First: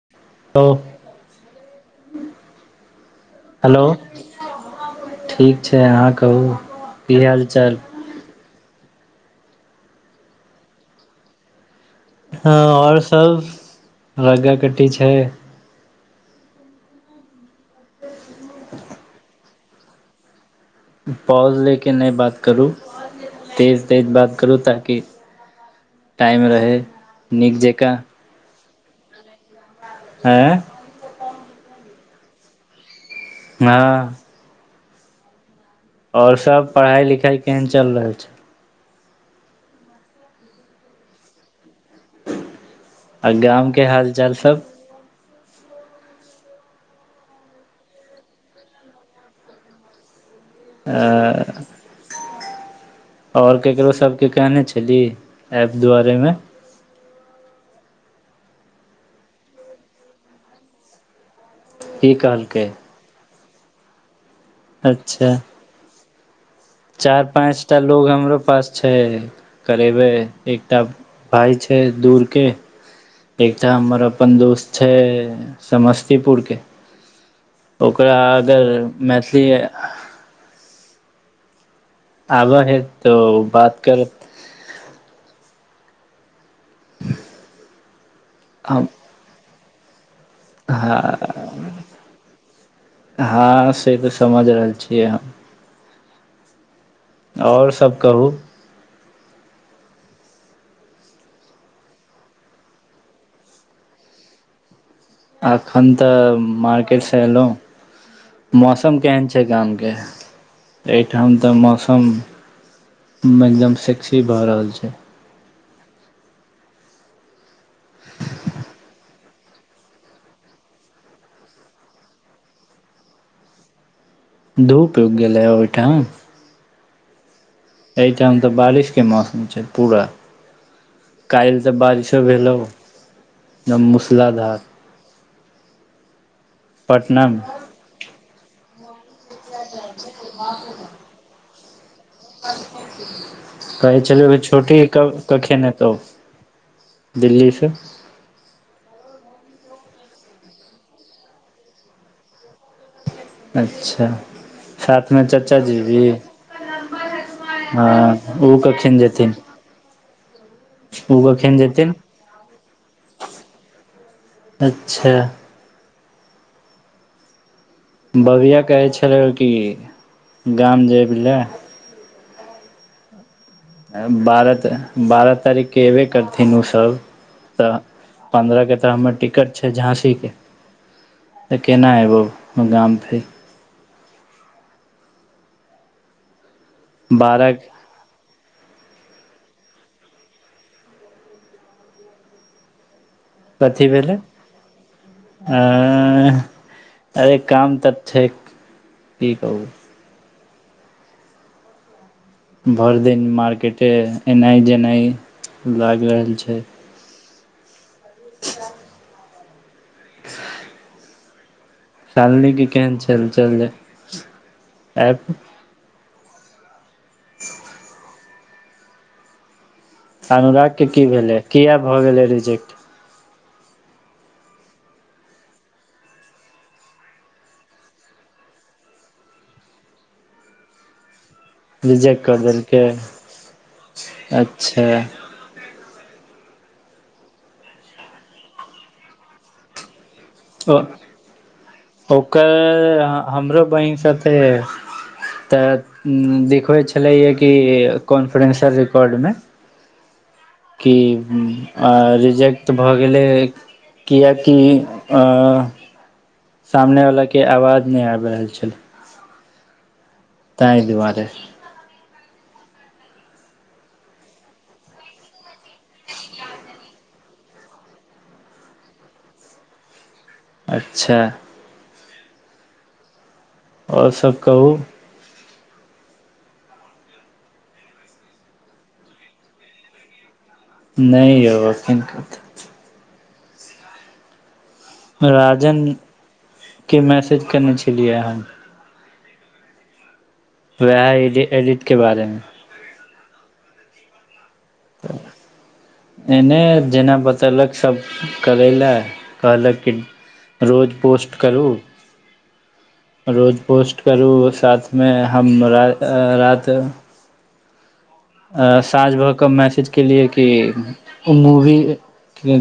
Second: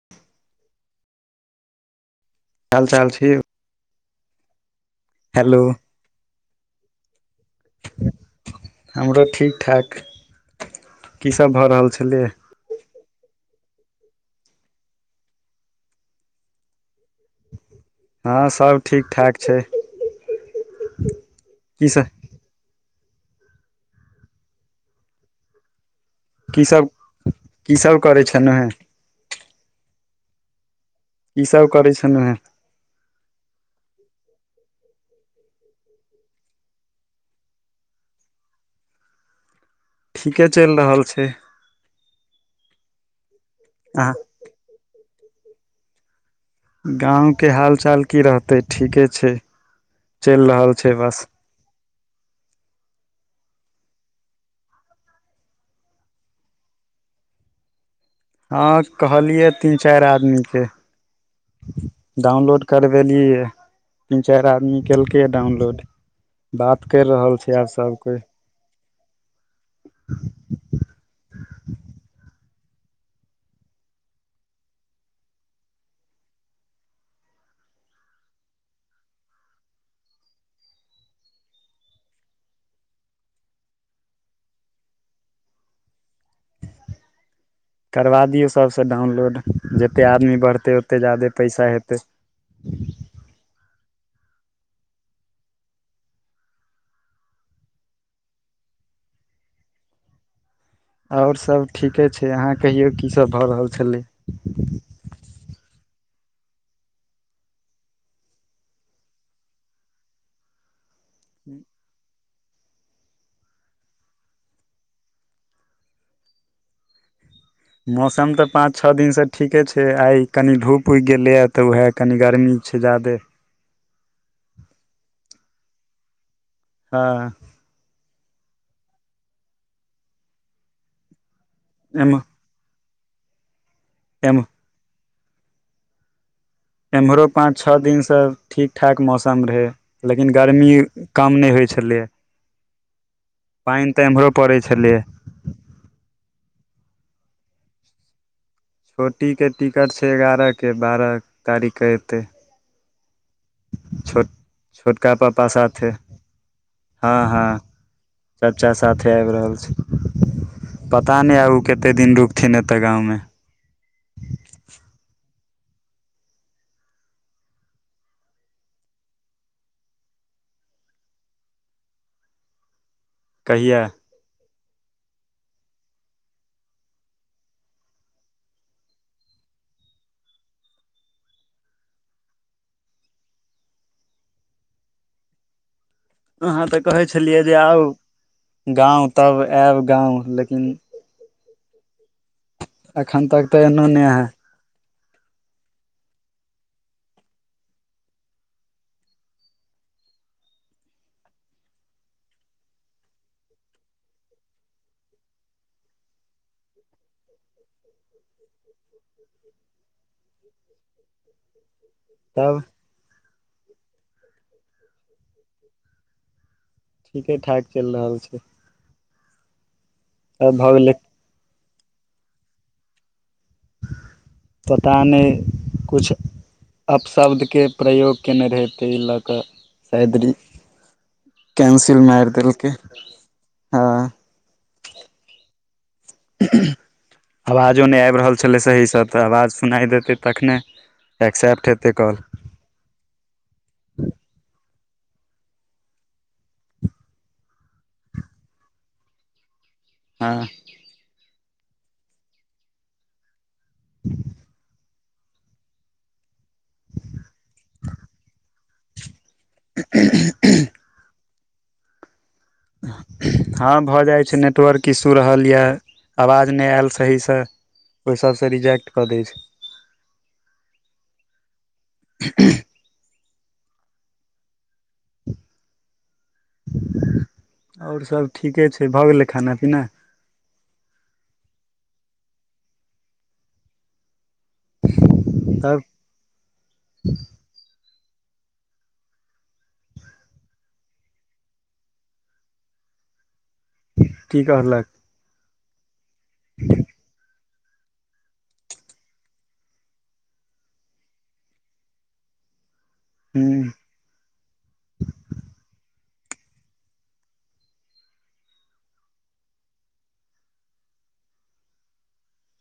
त हाल चाल छै। ओ हेलो हेलो ठीक छै। अहाँ कहू की हाल चाल हमरो ठीकठाक, की सभ भऽ रहल छलै? हँ, आओर सभ गोटी कट्टी छै। हँ सभ ठीक ठाक छै। पॉज की नहि सब लऽ कऽ, तेज तेज बात करू ताकि टाईम की रहै सब नीक की जकाँ सब करै छलहुँ हेँ हँ की सभ करै छैन हें ह और सभ पढ़ाई लिखाई केहन चल रहल छै। ठीके चलि रहल छै। आ गाम के अहाँ हाल चाल सभ गाँव के हाल चाल की रहते ठीके छै। चलि रहल छै बस एँ आओर केकरो सभकेँ कहने छलिह, ऐप दुआरेमे? आओर केकरो सभकेँ कहने छलिह, ऐप की कहलकै दुआरेमे? देलियै, तीन चारि आदमी केलकै अच्छा डाउनलोड। बात करि चारि रहल छै आब पाँचटा सब लोक कोइ हमरो पास छै, करबे एकटा। भाय छै। दूरके एकटा हमर अपन दोस्त छै, समस्तीपुरके। ओकरा अगर मैथिली आबऽ हँ, तऽ बात करू। करबा दियौ सभसँ हम डाउनलोड, जते आदमी बढ़तै ओते जादे हँ पैसा हेतै। हँ, से तऽ बुझि रहल छियै हम। आओर सभ कहू आओर सभ ठीके छै, अहाँ कहियौ, की सभ भऽ रहल छलै? अखन तऽ मार्केट से एलहुँ। मौसम केहन छै गामके एहिठाम तऽ मौसम एकदम सेक्सी भऽ रहल छै। मौसम तऽ पाँच छओ दिन से ठीके छै। आइ कनी धूप उगि गेलैए तऽ उएह कनि गरमी छै। जादे धूप गई गेलय ओहिठाम? हँ एहिठाम तऽ बारिशके मौसम छै पूरा काल्हि तऽ एम बारिशो भेल रहु एम मूसलाधार एम्हरो पाँच पटनामे छ दिनसँ ठीक ठाक मौसम रहै, लेकिन गर्मी। काम नहि होइ छलैए। पानि कहै तऽ एम्हरो छलु पड़ै छोटी छलैए कब कखे एतो दिल्ली से। छोटीके टिकट छै, एगारहके बारह तारीखके एतै। अच्छा, छोट छोटका साथमे पापा चचा जी साथे सेहो? हँ हँ हँ ओ चच्चा कखिन साथे आबि जेथिन रहल छै पता ओ नहि आब कखन उ जेथिन कतेक दिन रुकथिन एतऽ गाँवमे अच्छा बबीआ कहै छलै कि गाम जेबहि रे कहिया बारह त बारह तारीखके अएबे करतै ने ओ सब तऽ पन्द्रह के तऽ हमर टिकट छै झाँसी के तऽ केना एबौ गाम फेर अहाँ तऽ कहे छलियै बारह जे आउ गाँंव तब आयब गाँंव लेकिन एखन तक तऽ एनो कथी नहि भेलै अहाँ अरे काम तऽ छै की कहू भरि दिन मार्केटे एनाइ जेनाइ लागि रहल छै अच्छा ह [inaudible] सालनी के केहन चल चली आ ठीके ठाक चलि रहल छै तब भऽ अनुराग के गेलै की भेलै किया भऽ गेलै रिजेक्ट पता नहि किछु अपशब्दके प्रयोग कयने रहै तै ई लऽ कऽ [unintelligible] कैंसिल रिजेक्ट मारि कऽ देलकै हँ अच्छा आवाजो नहि आबि रहल छलै सहीसँ तऽ आवाज सुनाइ देतै तखने ओ एक्सेप्ट हेतै काॅल ओकर हमरो बहिन सँथे तऽ देखबैत छलैय कि कॉन्फरेन्स रिकॉर्डमे हँ कि रिजेक्ट भऽ गेलै किएकि ऐं सामने वलाके आवाज नहि आबि रहल छलै ह [inaudible] तैं दुआरे हँ भऽ जाइत छै नेटवर्क इश्यू रहल यए आवाज नहि आयल सहीसँ ओहि सभसँ रिजेक्ट कऽ दै छै अच्छा ह [inaudible] और सब कहू और सब ठीके छै भऽ गेलै खाना पीना नहि यौ अखन कत राजन तब के मैसेज कयने छलियै हन वाइह एडिटके बारे मे की कहलक एने जेना बत बतेलक सब करै लए कहलक कि रोज पोस्ट करू रोज हूँ पोस्ट करू साथ मे हमअ र रति अ साँझ भ कऽ मैसेज केलियै कि मूवी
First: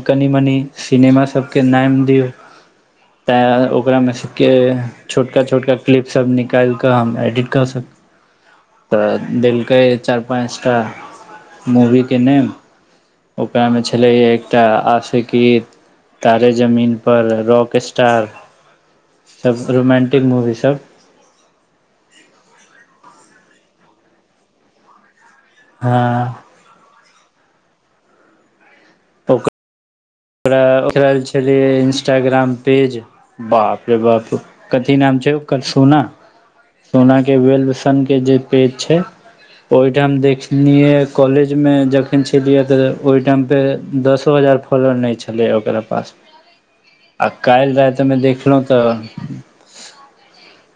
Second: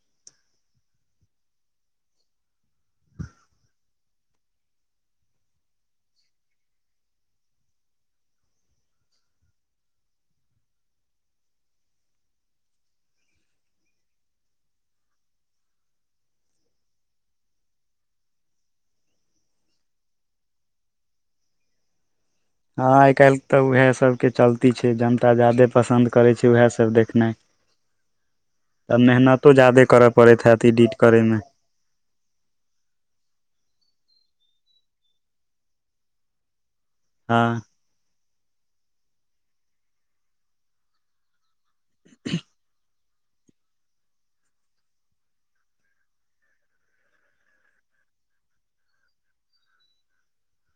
कनि मनि सिनेमा सबके नाम दियौ तैँ ओकरा मे से के छोटका छोटका क्लिप सब निकालिकऽ हम एडिट कऽ सकहु तऽ देलकै चार पाँच टा मूवीके नेम ओकरामे छलैय एकटा आशिकी तारे जमीन पर रॉक स्टार सब रोमंटिक मूवी सब हँं आइ काल्हि तऽ उएह सब के चलती छै जनता जाादे पसंन्द करे हँ छै उएह सब देख नय तब मेहनतो जाादे करब ओकरा ओकरा जे छलय इंस्टाग्राम पेज बाप रे बाप कथी नाम छै ओकर सोना सोना के हँ वेलबसन के जे पेज छै ओहिठाम देखनि कॉलेज मे जखन छलियै तऽ ओहि टाइम पर दसो हजार फ खोलऽ नहि छलै ओकरा पास आ काल्हि रातिमे देखलहुँ तऽ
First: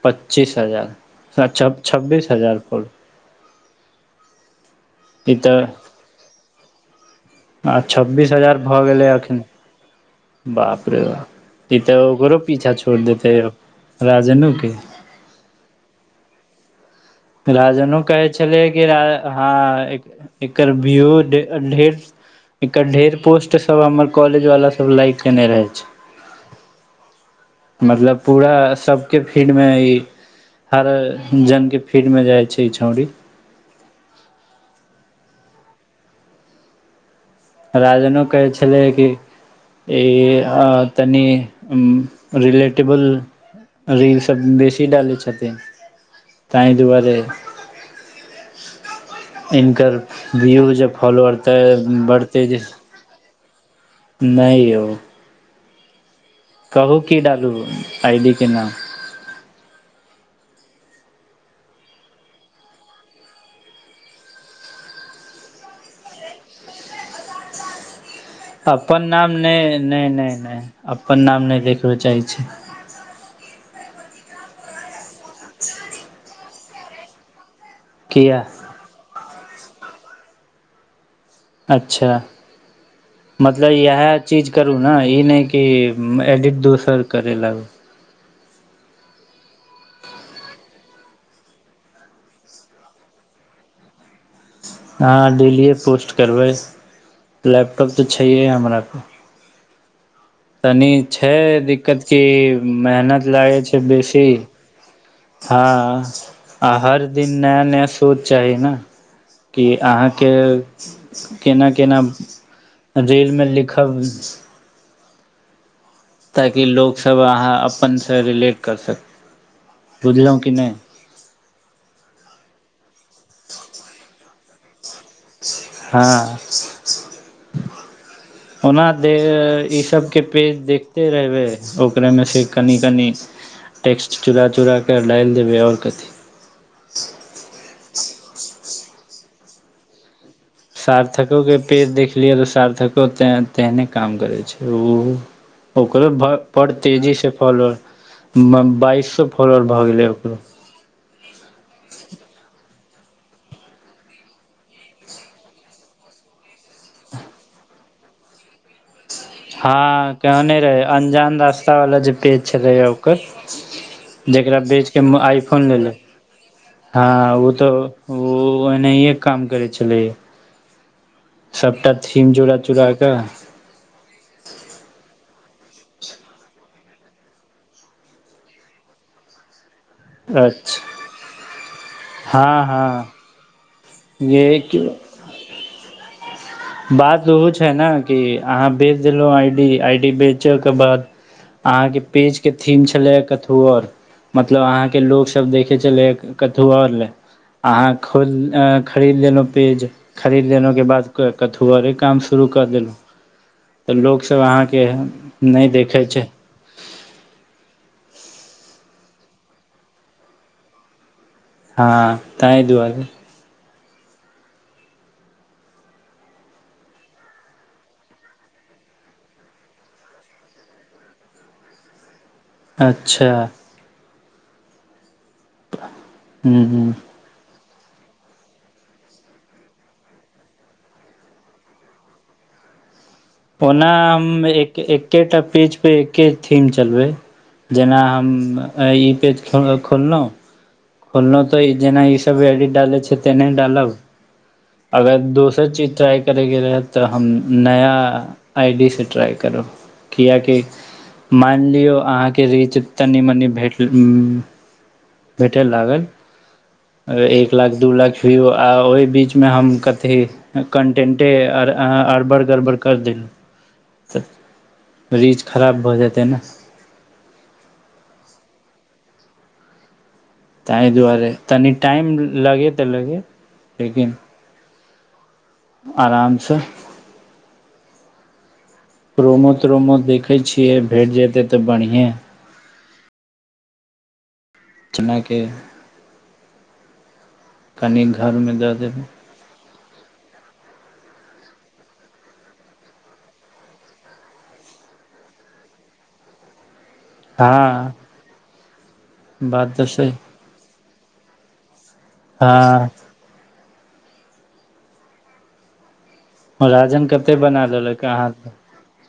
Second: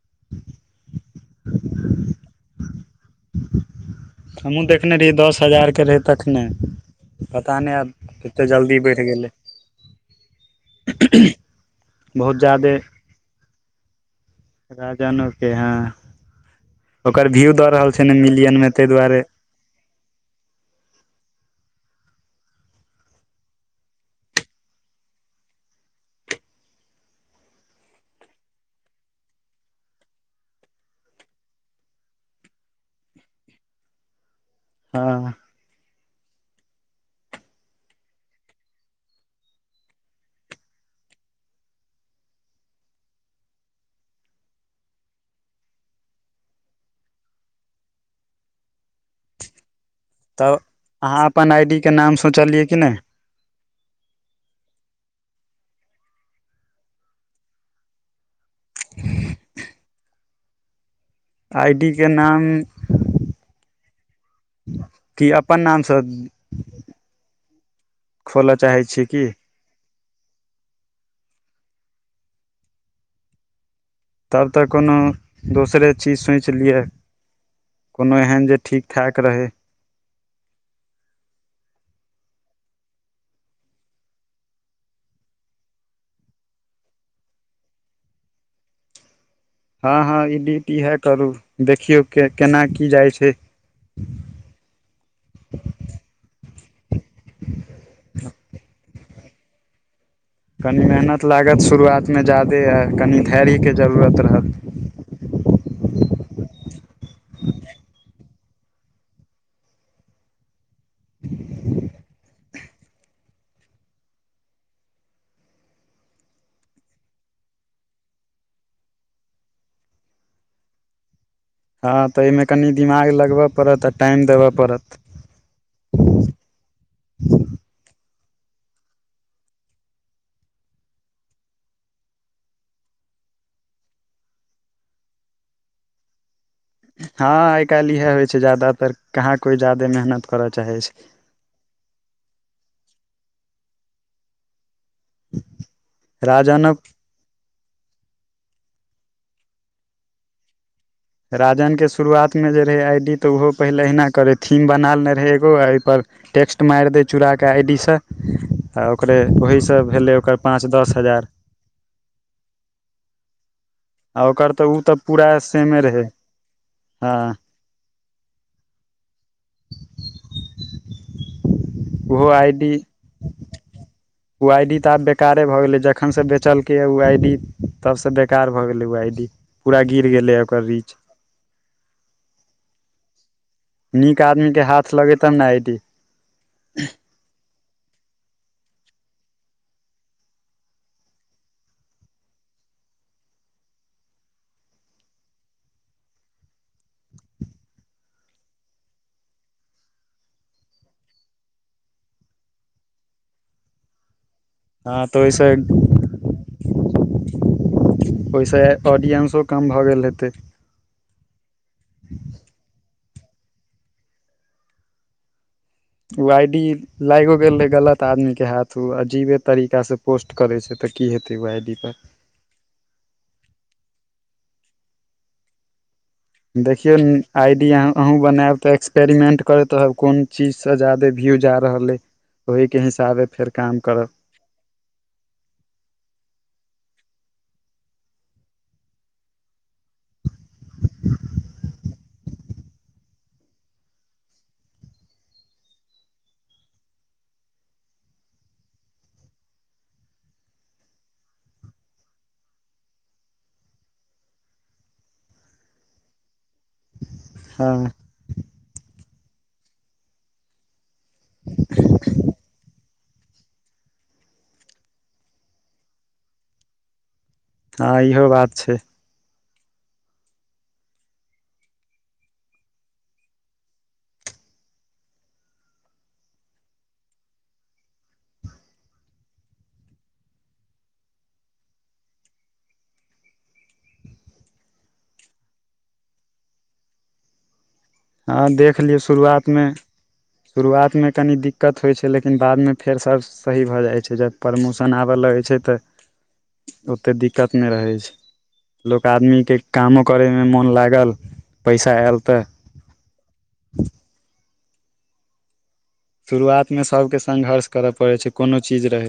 पच्चीस हजार अ छ छब्बीस हजार फल हमहूँ देखने रहियै ई दस तऽ हजारके रहै तखने पता आ नय आब छब्बीस कतेक हजार जल्दी भऽ बढ गेलै एखन बाप रे बा ई तऽ ओकरो बहुत पीछा ज्यादे छोड़ देते यो राजन के जान के ह ओकर व्यू दऽ रहल राजनो छै ने कहै मिलियन छलै मे कि ताहि दुआरे हँ एकर व्यू ढ ढेर एकर ढेर पोस्ट सब हमर कॉलेज वाला सब लाइक केने रहे छै मतलब पूरा सबके फीड मे ई हर जन के फीड में रहइ छै ई छौड़ी हँ ह राजनो कहै छलै कि ई अ म्म तनी रिलेटेबल रीलसब बेसी डालै छथिन ताहि दुआरे हिनकर तब व्यू जे अहाँ फोल्लोवेर अपन त आई डी के नाम बढ़तइ सोचलियै कि नहि नय यौ कहू की डालू आइडी के नाम ह [inaudible] आइडी के नाम कि अपन नाम सँ अपन छियै की नाम नहि नहि नहि नहि अपन नाम नहि देखबे चाहै छै तब तऽ कोनो दोसरे चीज सोच लियए कोनो किया एहन जे ठीक ठक रहै अच्छा मतलब इएह चीज करू ने ई नहि कि एडिट दोसर करै लाग हँ हँ ई डीही इएह करू देखियौ के केना की जाइ छै हँ डेलियए पोस्ट करबै लैपटॉप तऽ छैह हमरा पास कनि तनी मेहनत छै लागत दिक्कत की शुरुआतमे ज्यादे आ कनि मेहनत लागै धैर्यके छै जरूरत बेसी रहत हँ आ हर दिन नया नया सोच चाही ने कि अहाँके केना केना रीलमे लिखब ताकि लोकसभ अहाँ अपनसँ रिलेट कर सक बुझलहुँ कि नहि हँ तऽ एहिमे कनि दिमाग लगबय पड़त आ टाइम देबऽ पड़त हँ ओना दे इसभके पेज देखिते रहबै ओकरामे से कनि कनि टेक्ट चुरा चुराकऽ डाइल देबै आओर कथी हँ आइ काल्हि इएहे होइ छै जदातर कहाँ कोइ जादे मेहनत करऽ चाहे सार्थकोके पेज देखलियै तऽ सार्थकोे तेहने काम करै छै ओ ओकरो भ बड़ राजनक तेजी से फॉल मम बाइस सो फलोर भऽ गेलै ओकरो राजनके शुरुआतमे जे रहै आई डी तऽ ओहो पहिले अहिना करै थीम बना लने रहै एगो एहिपर टैक्स्ट मारि दै चुराके आइडी सँ त ओकरे ओहीसँ हँ भेलै ओकर कहने पाँच रहे दस हजार अन्जान रास्ता वाला जे पेज छलै ओकर आ ओकर जेकरा तऽ ओ बेचि तऽ कऽ पूरा आइ फोन सेमे लेलै रहै हँ ओ तऽ ओ ओनाहिए काम करै छलै सबटा ओहो थिम आई चूड़ा डी चूड़ा कऽ ओ आई डी तऽ आब बेकारे भऽ गेलै जखन से बेचलकै ओ आई डी तबसँ बेकार भऽ गेलै ओ आई डी पूरा गिर गेलै ओकर अच्छा रीच हँ हँ नीक आदमी के हाथ ये लगेतब ने आइ डी बात ओहो छै ने कि अहाँ बेच देलहुँ आई डी आई डी बेचयके बाद अहाँ के पेज के थीम छले कथु आर मतलब अहााँके लोकग सब देखे छलै कथु आर ले अहाँ खोल खरीद लेलहुँ पेज खरीद लेलहुं के बाद क कथुआरे काम शुरू क देलहु त लोक सब अहां के हँ तऽ नहि ओहिसँ देखै छै ओहिसँ ऑडियंसो कम भऽ गेल हेतै हँ ताहि दुआरे उ आइ डी लाइगो गेल रहै गलत आदमीके हाथ उ अजीबे तरीकासँ पोस्ट करै छै तऽ की हेतै ओ आई डी पर अच्छा [unintelligible] देखियौन आइडिया अहूँ बनायब तऽ एक्सपेरिमेंट करैत रहब कोन चीज से ज्यादे व्यू जा रहले ओहिके हिसाबे ओना हम एक एकेटा पेज पे एके थीम चलबै जेना हम ई पेज खोललहुँ खोललहुॅं तऽ ई जेना ई तब एडिट डालै छै तऽ नहि डालब अगर दोसर चीज ट्राइ करैके रहै तऽ हम नया आइ डी से ट्राय करब किया कि मानि लिऔ अहाँके रीच तनि मनि भेट उ्म भेटे लागल एक लाख हँ दू लाख भिउ आ ओहि बीचमे हम कथी कन्टेन्टे आओर अहां अड़बड़ गड़बड़ कर देलहुँ तऽ रीछ खराब भऽ जेतै ने हँ इहो बात छै ताहि दुआरे तनि टाइम लगे तऽ लगे लेकिन आरामसँ क्रोमो त्रोमो देखै छियै भेट जेतै तऽ बढ़िएँ चुनाके कनि हँ घरमे दऽ देख लियौ देबै शुरुआतमे शुरुआतमे कनी दिक्कत होइ छै लेकिन बादमे फेर सब सही भऽ जाइ छै जब प्रमोशन आबऽ लगै छै तऽ [inaudible] ओते दिक्कत नहि रहै हँ छै लोक आदमी के बात तऽ कामो सही करे मोन लागल पैसा आल त आँ हू [unintelligible] शुरुआतमे राजन सभके कते बना संघर्ष करय तेलक पड़ै आहाँ छै के कोनो चीज रहै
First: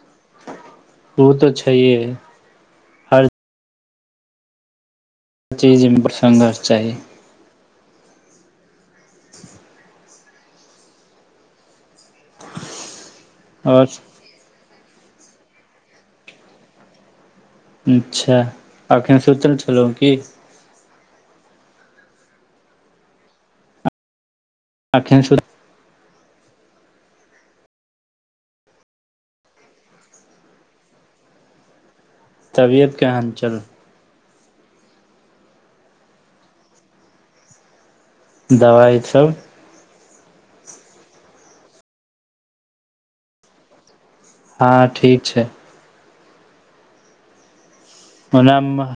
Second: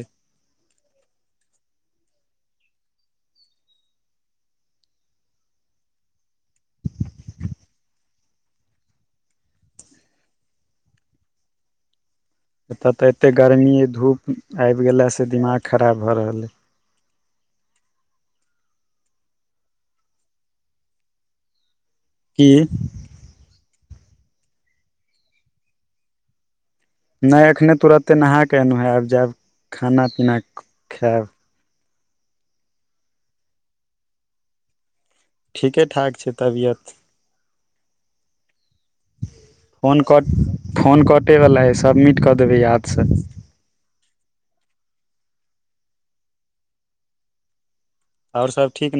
उ तऽ छैेइ जी जी इम्पसन् चाही एतऽ तऽ एतेक गर्मी आओर धूप आबि गेलासँ दिमाग खराब भऽ रहल अछि। अच्छा अखन सोतल छलौ की? की आखन सुध नहि, अखने तुरते नहा के एलहुँ हे, आब जायब खाना पीना खायब। तबियत केहन छै? ठीके ठाक छै, तबियत दवाई सभ फोन कटि गेल, फोन कटेवला हइ। सबमिट कऽ देबै, याद सँ। हँ, ठीक छै। आओर सब मनाम ठीक